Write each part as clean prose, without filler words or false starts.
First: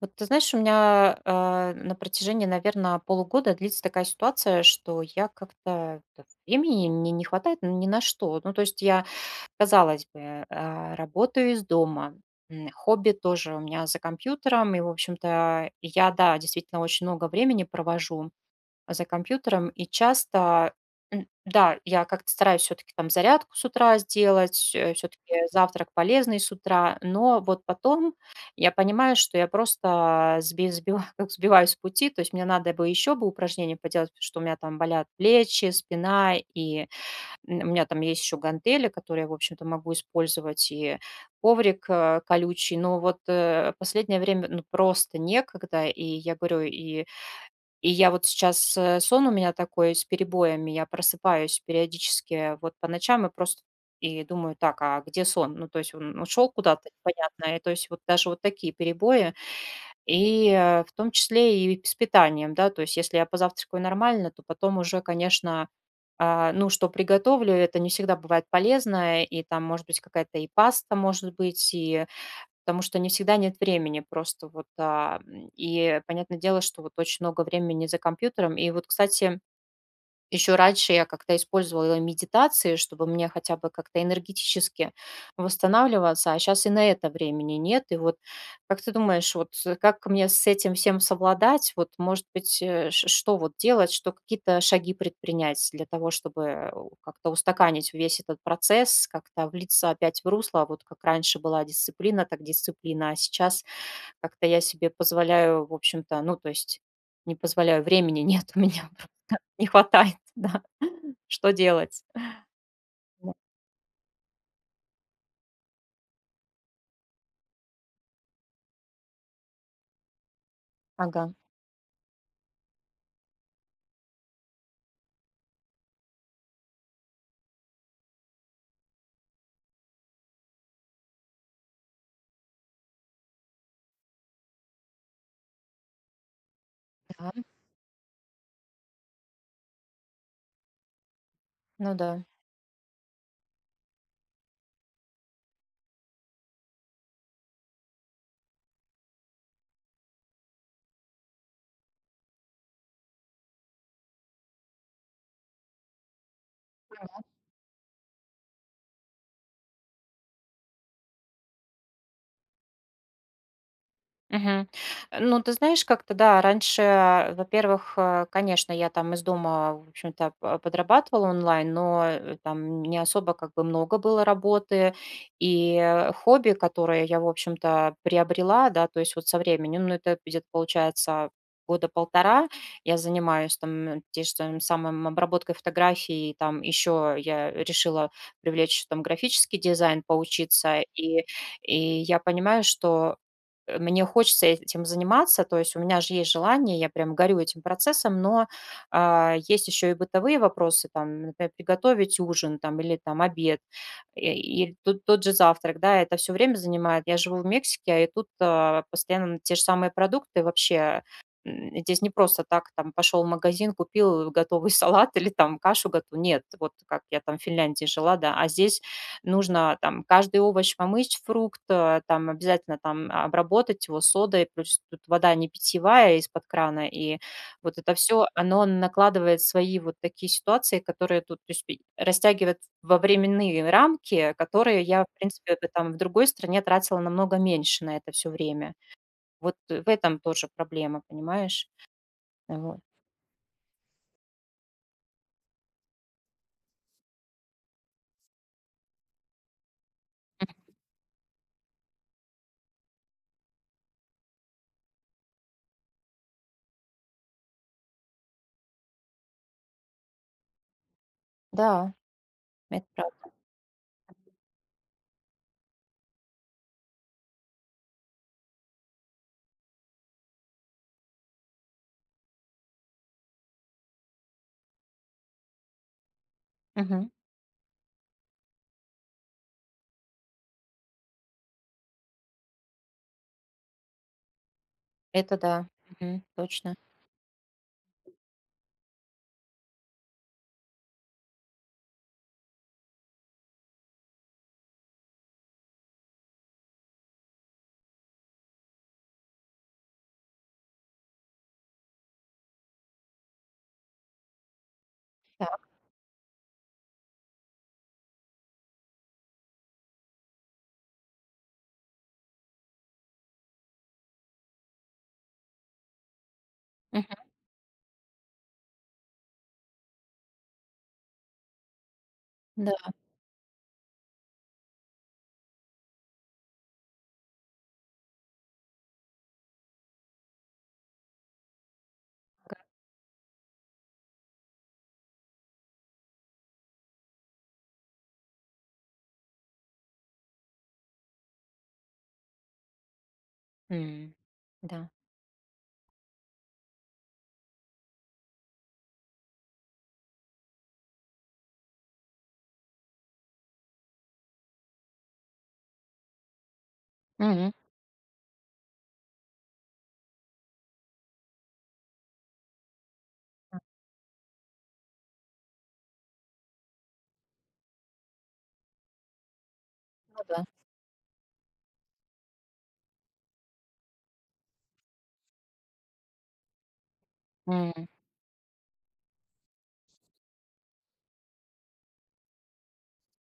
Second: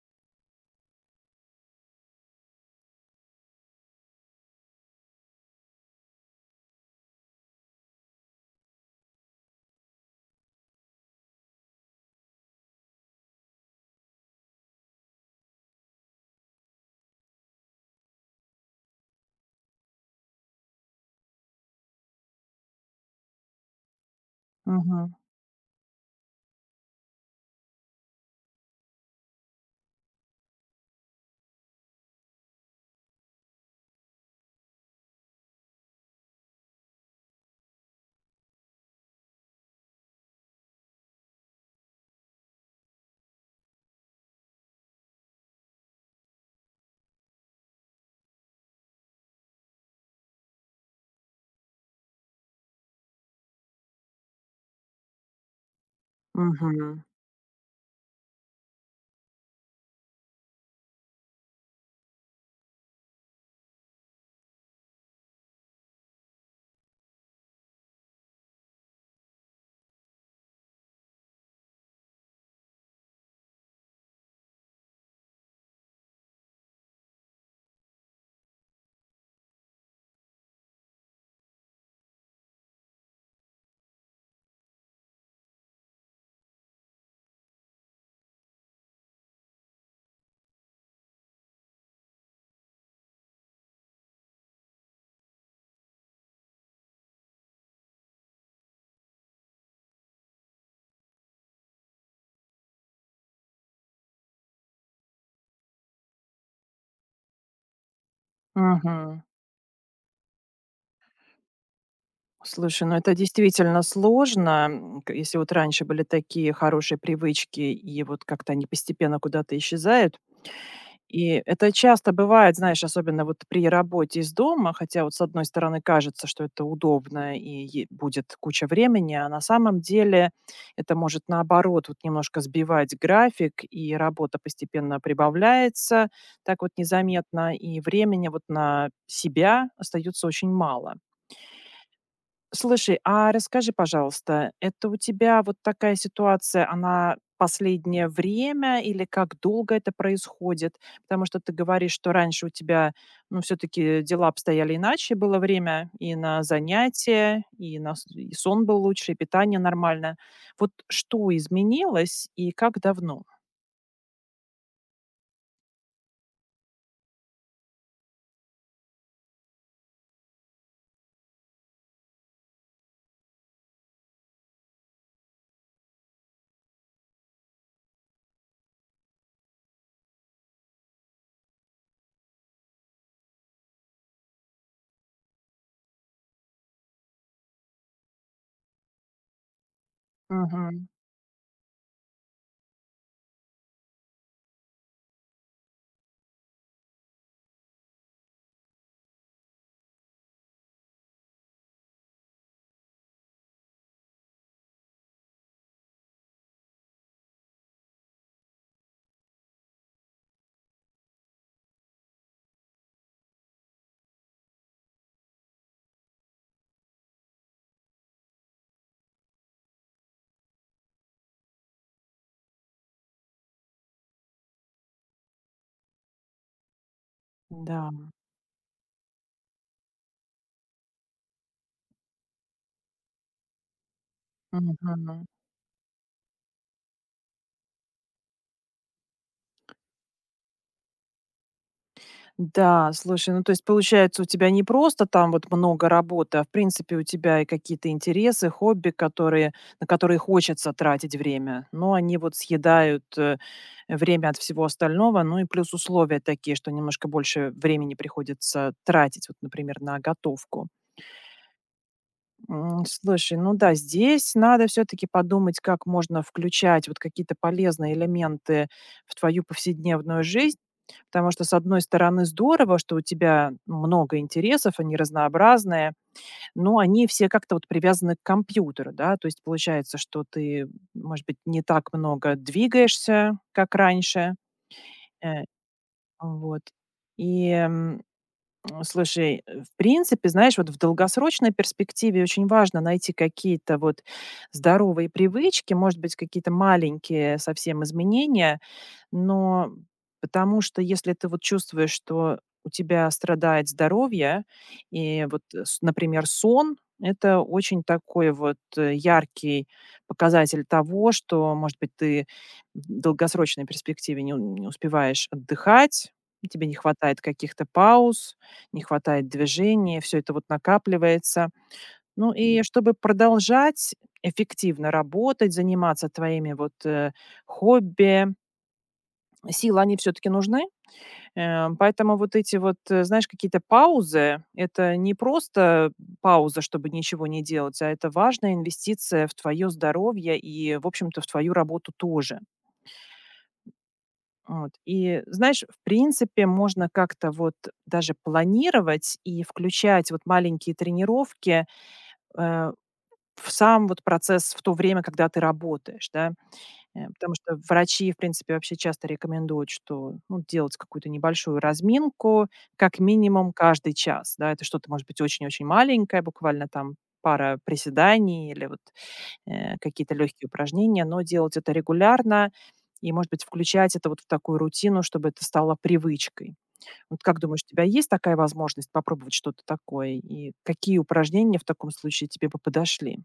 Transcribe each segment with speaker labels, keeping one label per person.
Speaker 1: Вот ты знаешь, у меня на протяжении, наверное, полугода длится такая ситуация, что я как-то да, времени мне не хватает ни на что. Ну, то есть я, казалось бы, работаю из дома, хобби тоже у меня за компьютером, и, в общем-то, я, да, действительно очень много времени провожу за компьютером. И часто, да, я как-то стараюсь все-таки там зарядку с утра сделать,
Speaker 2: Мгм.
Speaker 1: все-таки завтрак полезный с утра, но вот потом я понимаю, что я просто как сбиваюсь с пути, то есть мне надо бы еще бы упражнения поделать, потому что у меня там болят плечи, спина, и у меня там есть еще гантели, которые я, в общем-то, могу использовать, и коврик колючий, но вот последнее время ну, просто некогда, и я говорю, и я вот сейчас, сон у меня такой с перебоями, я просыпаюсь периодически вот по ночам и просто и думаю: «Так, а где сон?» Ну, то есть он ушел куда-то,
Speaker 2: Мгм.
Speaker 1: понятно. И то есть вот даже вот такие перебои. И, в том числе и с питанием, да. То есть если я позавтракаю нормально, то потом уже, конечно, ну, что приготовлю, это не всегда бывает полезно. И там может быть какая-то и паста, может быть, и потому что не всегда нет времени просто вот. И понятное дело, что вот очень много времени за компьютером. И вот, кстати, еще раньше я как-то использовала медитации, чтобы мне хотя бы как-то энергетически восстанавливаться, а сейчас и на это времени нет. И вот как ты думаешь, вот как мне с этим всем совладать? Вот, может быть, что вот делать, что какие-то шаги предпринять для того, чтобы как-то устаканить весь этот процесс, как-то влиться опять в русло, вот как раньше была дисциплина, так дисциплина, а сейчас как-то я себе позволяю, в общем-то, ну, то есть не позволяю, времени нет у меня
Speaker 2: Мгм.
Speaker 1: просто, не хватает, да. Что делать?
Speaker 2: Слушай, ну это
Speaker 1: Да.
Speaker 2: действительно сложно, м, к если вот раньше были такие хорошие привычки, и вот как-то они постепенно куда-то исчезают.
Speaker 1: Ага.
Speaker 2: И это часто бывает, знаешь, особенно вот при работе из дома, хотя вот с одной стороны кажется, что это удобно и будет куча времени, а на самом деле это может наоборот вот немножко сбивать график, и работа постепенно прибавляется, так вот
Speaker 1: Да,
Speaker 2: незаметно, и времени вот на себя остается очень мало.
Speaker 1: ну да.
Speaker 2: Слушай, а расскажи, пожалуйста, это у тебя вот такая ситуация, она последнее время или как долго это происходит? Потому что ты говоришь, что раньше у тебя, ну, все-таки дела обстояли иначе, было время и на занятия, и и сон был лучше, и питание нормально. Вот что изменилось и как давно?
Speaker 1: Мгм. Ну, ты знаешь, как-то да, раньше, во-первых, конечно, я там из дома, в общем-то, подрабатывала онлайн, но там не особо как бы много было работы и хобби, которое я, в общем-то, приобрела, да, то есть вот со временем, ну, это где-то получается года полтора я занимаюсь там тем же там самым обработкой фотографий, там еще я решила привлечь там графический дизайн поучиться,
Speaker 2: Мгм.
Speaker 1: и я понимаю, что мне хочется этим заниматься, то есть у меня же есть желание, я прям горю этим процессом, но есть еще и бытовые вопросы, там, например, приготовить ужин там, или там обед, и, тот же завтрак, да, это все время занимает. Я живу в Мексике, и тут постоянно те же самые продукты вообще. Здесь не просто так там пошел в магазин, купил готовый салат или там кашу готов. Нет, вот как я там в Финляндии жила, да, а здесь нужно там каждый овощ помыть, фрукт, там обязательно там обработать его содой, плюс тут вода не питьевая из-под крана, и вот это все оно накладывает свои вот такие ситуации, которые тут, то есть пи растягивает во временные рамки, которые я, в
Speaker 2: Да.
Speaker 1: принципе, это там в другой стране тратила намного меньше на это все время. Вот в этом тоже проблема, понимаешь? Вот.
Speaker 2: Да, слушай, ну то есть получается у тебя не просто там вот много работы, а в принципе у тебя и какие-то интересы, хобби, на которые хочется тратить время, но они вот съедают время от всего остального, ну и плюс условия такие, что немножко больше времени приходится тратить, вот, например, на готовку.
Speaker 1: Да, это правда.
Speaker 2: Слушай, ну да, здесь надо все-таки подумать, как можно включать вот какие-то полезные элементы в твою повседневную жизнь, потому что, с одной стороны, здорово, что у тебя много интересов, они разнообразные, но они
Speaker 1: Мгм.
Speaker 2: все как-то вот привязаны к компьютеру, да. То есть получается, что ты, может быть, не так много двигаешься, как раньше.
Speaker 1: Это
Speaker 2: Э,
Speaker 1: да. Мгм.
Speaker 2: вот.
Speaker 1: Точно.
Speaker 2: И, слушай, в принципе, знаешь, вот в долгосрочной перспективе очень важно найти какие-то вот здоровые привычки, может быть, какие-то маленькие совсем изменения, но потому что если ты вот чувствуешь, что у тебя страдает здоровье, и вот,
Speaker 1: Так.
Speaker 2: э, с например, сон — это очень такой вот, яркий показатель того, что, может быть, ты в долгосрочной перспективе не успеваешь отдыхать, тебе не
Speaker 1: Мгм.
Speaker 2: хватает каких-то пауз, не хватает движения, все это вот накапливается. Ну и
Speaker 1: Да.
Speaker 2: чтобы продолжать эффективно работать, заниматься твоими вот, хобби, силы, они все таки нужны. Поэтому вот эти вот, знаешь, какие-то паузы — это не просто пауза, чтобы ничего не делать, а это важная инвестиция в твое здоровье и, в общем-то, в твою работу тоже.
Speaker 1: М.
Speaker 2: Вот.
Speaker 1: Да.
Speaker 2: И знаешь, в принципе, можно как-то вот даже планировать и включать вот маленькие тренировки, э, в сам вот процесс в то время, когда ты работаешь, да. Потому
Speaker 1: Мгм.
Speaker 2: что врачи, в принципе, вообще часто рекомендуют, что, ну, делать какую-то небольшую разминку как минимум каждый час. Да, это что-то может быть очень-очень маленькое, буквально там пара приседаний или вот, какие-то
Speaker 1: Да.
Speaker 2: легкие упражнения, но делать это регулярно и, может быть, включать это вот в такую рутину, чтобы это стало привычкой. Вот как думаешь, у тебя
Speaker 1: М.
Speaker 2: есть такая возможность попробовать что-то такое? И какие упражнения в таком случае тебе бы подошли?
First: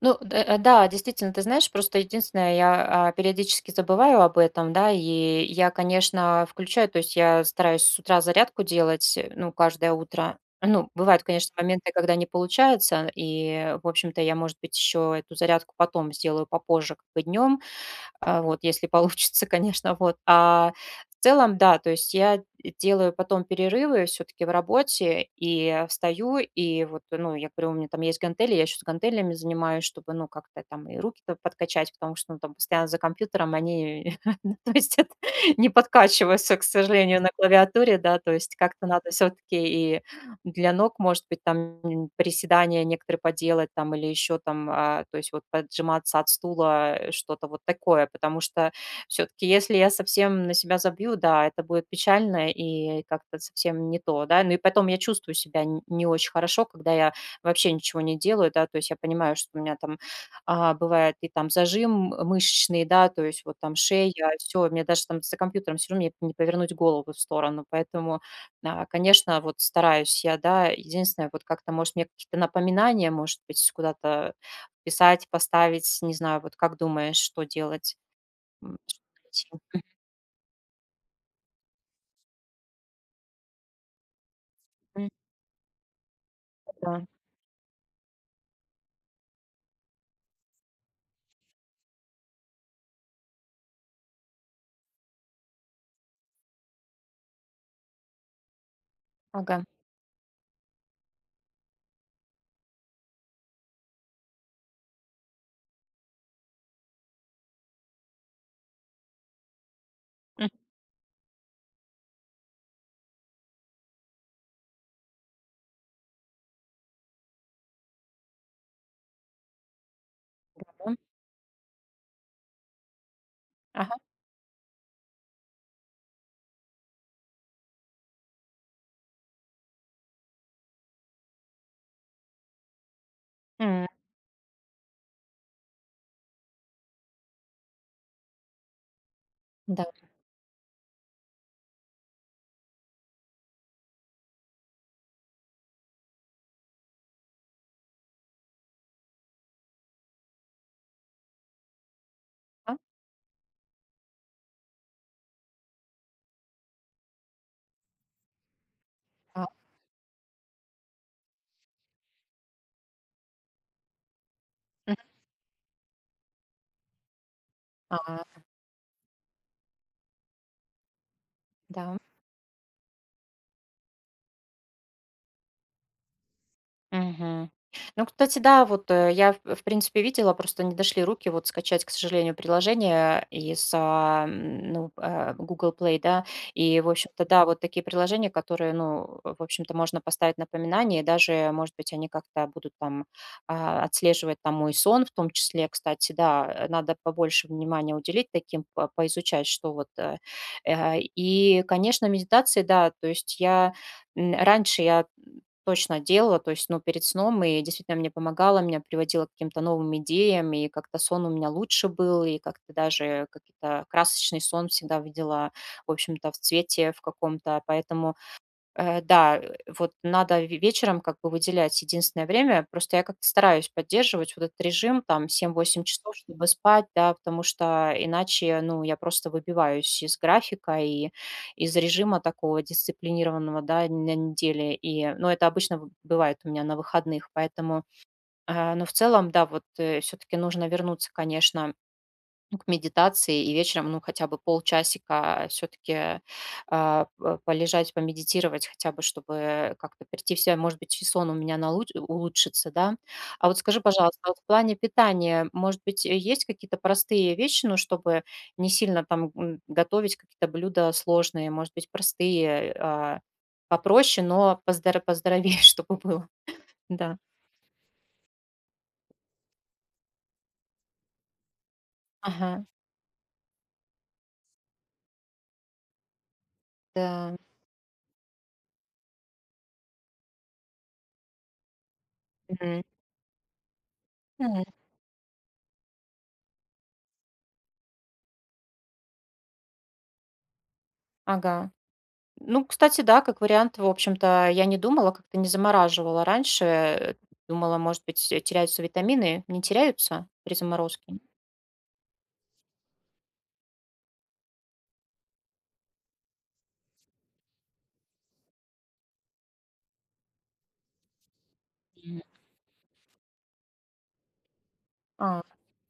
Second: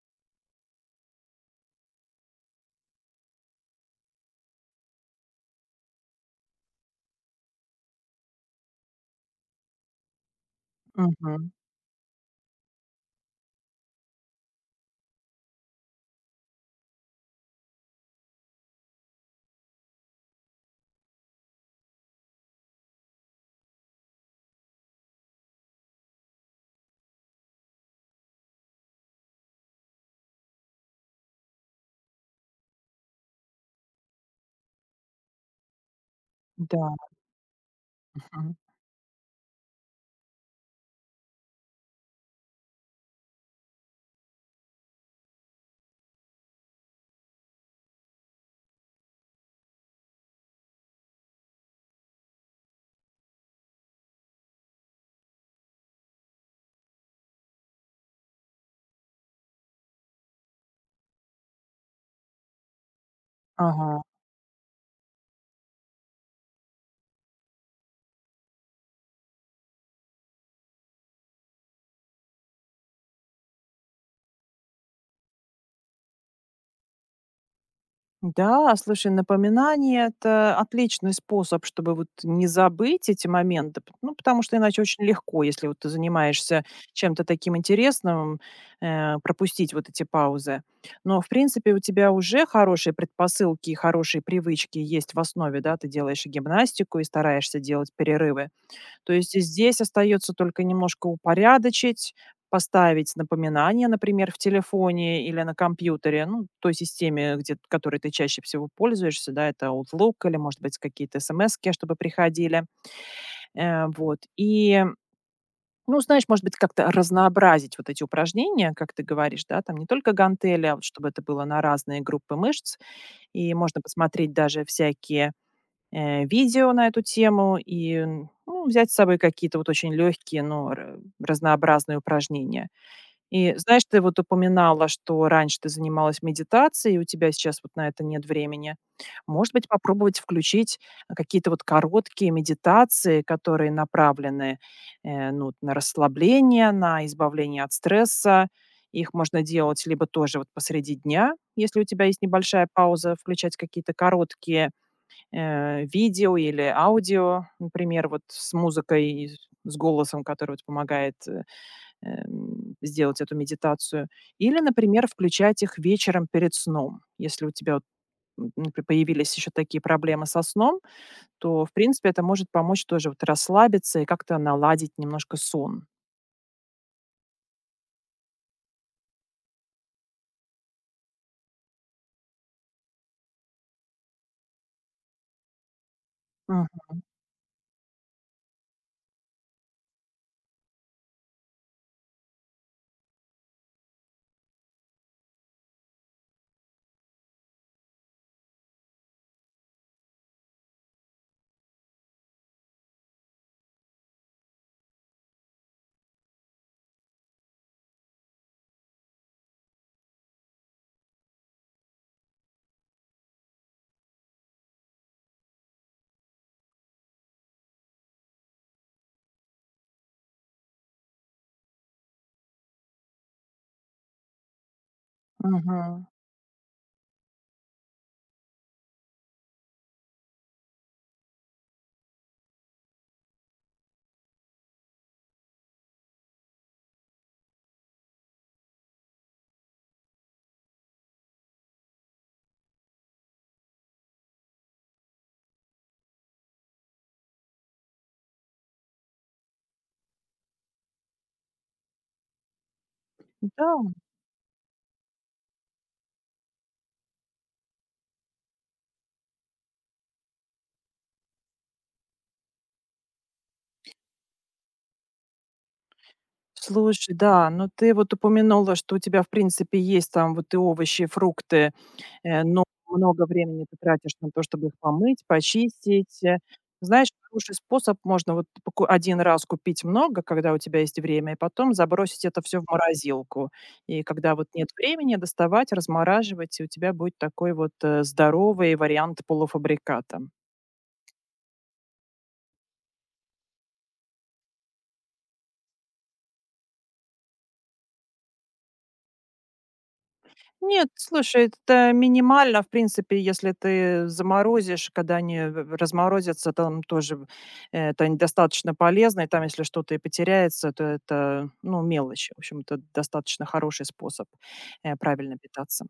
Speaker 1: Ну, да, действительно, ты знаешь, просто единственное, я, периодически забываю об этом, да, и я, конечно, включаю, то есть я стараюсь с утра зарядку делать, ну, каждое утро. Ну, бывают,
Speaker 2: Мгм.
Speaker 1: конечно, моменты, когда не получается, и, в общем-то, я, может быть, еще эту зарядку потом сделаю попозже, как бы днем. Вот, если получится, конечно, вот. А в целом, да, то есть я делаю потом перерывы все-таки в работе и встаю, и вот, ну, я говорю, у меня там есть гантели, я еще с гантелями занимаюсь, чтобы, ну, как-то там и руки-то подкачать, потому что, ну, там постоянно за компьютером они, ну, то есть это не подкачиваются, к
Speaker 2: Да.
Speaker 1: сожалению, на клавиатуре, да, то есть
Speaker 2: Мгм.
Speaker 1: как-то надо все-таки и для ног, может быть, там, приседания некоторые поделать там или еще там, то есть вот поджиматься от стула, что-то вот такое. Потому что все-таки, если я совсем на себя забью, да, это будет печально и как-то совсем не то, да. Ну и потом я чувствую себя не очень хорошо, когда я вообще ничего не делаю, да, то есть я понимаю, что у меня там бывает и там зажим мышечный, да, то есть вот там
Speaker 2: Ага.
Speaker 1: шея, все, мне даже там за компьютером все равно не повернуть голову в сторону, поэтому да, конечно, вот стараюсь я, да. Единственное, вот как-то, может, мне какие-то напоминания, может быть, куда-то писать, поставить, не знаю, вот как думаешь, что делать?
Speaker 2: Да,
Speaker 1: М,
Speaker 2: слушай,
Speaker 1: что найти?
Speaker 2: напоминание — это отличный способ, чтобы вот не забыть эти моменты. Ну, потому что иначе очень
Speaker 1: М,
Speaker 2: легко, если вот ты занимаешься
Speaker 1: да,
Speaker 2: чем-то таким интересным, пропустить вот эти паузы. Но, в принципе, у тебя уже хорошие предпосылки и хорошие привычки есть в основе, да? Ты делаешь и гимнастику, и стараешься делать перерывы. То есть
Speaker 1: ага.
Speaker 2: здесь остается только немножко упорядочить, поставить напоминание, например, в телефоне или на компьютере, ну, той системе, которой ты чаще всего пользуешься, да, это Outlook или, может быть, какие-то смски, чтобы приходили, И, ну, знаешь, может быть, как-то разнообразить вот эти упражнения, как ты говоришь, да, там не только гантели, а вот
Speaker 1: Мгм.
Speaker 2: чтобы это было на разные группы мышц, и можно
Speaker 1: Ага.
Speaker 2: посмотреть даже всякие видео на эту тему и, н ну, взять с собой какие-то вот очень легкие, но ра разнообразные упражнения. И знаешь,
Speaker 1: М,
Speaker 2: ты вот упоминала, что раньше ты занималась медитацией, и у тебя сейчас вот на это нет времени. Может быть,
Speaker 1: да.
Speaker 2: попробовать включить, какие-то вот короткие медитации, которые направлены, ну, вот на расслабление, на избавление от стресса. Их можно делать либо тоже вот посреди дня, если у тебя есть небольшая
Speaker 1: А,
Speaker 2: пауза, включать какие-то короткие, видео или аудио, например, вот с музыкой и
Speaker 1: а,
Speaker 2: с голосом, который вот помогает, сделать эту медитацию. Или,
Speaker 1: мгм.
Speaker 2: например, включать их вечером перед сном. Если у тебя вот,
Speaker 1: А,
Speaker 2: например, появились еще такие проблемы со сном, то, в
Speaker 1: да.
Speaker 2: принципе, это может помочь тоже вот расслабиться и как-то наладить немножко сон.
Speaker 1: Мгм. Ну, кстати, да, вот я, в принципе, видела, просто не дошли руки вот скачать, к сожалению, приложение из Google Play, да,
Speaker 2: Мгм,
Speaker 1: и, в общем-то, да, вот такие приложения, которые, ну, в общем-то, можно поставить напоминание, и даже, может быть, они как-то будут там отслеживать там мой сон в том числе, кстати, да, надо побольше внимания уделить таким, поизучать, что вот. И, конечно, медитации, да, то есть я раньше я точно делала, то есть, ну, перед сном, и действительно мне помогало, меня приводило к каким-то новым идеям, и как-то сон у меня лучше был, и как-то даже какие-то красочный сон всегда видела, в общем-то, в цвете в каком-то, поэтому Э, да, э, вот надо ве вечером как бы выделять единственное время. Просто я как-то стараюсь поддерживать вот этот режим, там, семь-восемь
Speaker 2: мгм.
Speaker 1: часов, чтобы спать, да, потому что иначе, ну, я просто выбиваюсь из графика и из режима такого дисциплинированного, да, на неделе. И, ну, это обычно в бывает у меня на выходных, поэтому, ну, в целом, да, вот, все таки нужно вернуться, конечно, ну, к медитации и вечером, ну, хотя бы полчасика все-таки полежать, помедитировать, хотя бы, чтобы как-то прийти в себя, может быть, и сон у меня улучшится, да. А вот
Speaker 2: Да,
Speaker 1: скажи, пожалуйста, а вот в плане питания, может быть, есть какие-то простые вещи, ну, чтобы не сильно там готовить какие-то блюда сложные, может быть, простые, попроще, но поздоровее, чтобы было,
Speaker 2: слушай,
Speaker 1: да.
Speaker 2: да, но ты вот упомянула, что у тебя, в принципе, есть там вот и овощи, и фрукты. Э,
Speaker 1: Ага,
Speaker 2: но много времени ты тратишь на то, чтобы их помыть, почистить. Знаешь,
Speaker 1: да.
Speaker 2: хороший способ: можно вот поку 1 раз купить много, когда у тебя есть время, и потом забросить это все в
Speaker 1: Мгм.
Speaker 2: морозилку. И когда вот
Speaker 1: Мгм.
Speaker 2: нет времени, доставать, размораживать, и у тебя будет такой вот, здоровый вариант полуфабриката.
Speaker 1: Ага. Ну, кстати, да, как вариант, в общем-то, я не думала, как-то не замораживала раньше. Думала, может быть, теряются витамины. Не теряются при
Speaker 2: Нет,
Speaker 1: заморозке?
Speaker 2: слушай, это да, минимально, в принципе, если ты заморозишь, когда они разморозятся, там тоже это недостаточно полезно, и там, если что-то и потеряется, то это, ну,
Speaker 1: Мгм.
Speaker 2: мелочи. В общем, это достаточно хороший способ правильно
Speaker 1: А,
Speaker 2: питаться.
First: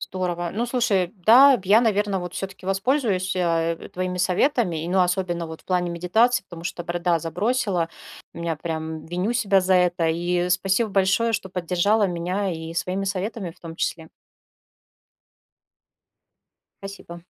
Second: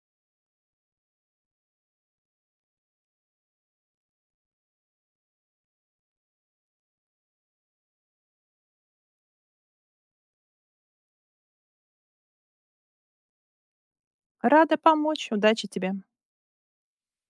Speaker 1: здорово. Ну, слушай, да, я, наверное, вот все-таки воспользуюсь твоими советами, и, ну, особенно вот в плане медитации, потому что борода забросила, меня прям виню себя за это, и спасибо большое, что поддержала меня и своими советами в том числе.
Speaker 2: Рада помочь, удачи тебе.
Speaker 1: Спасибо.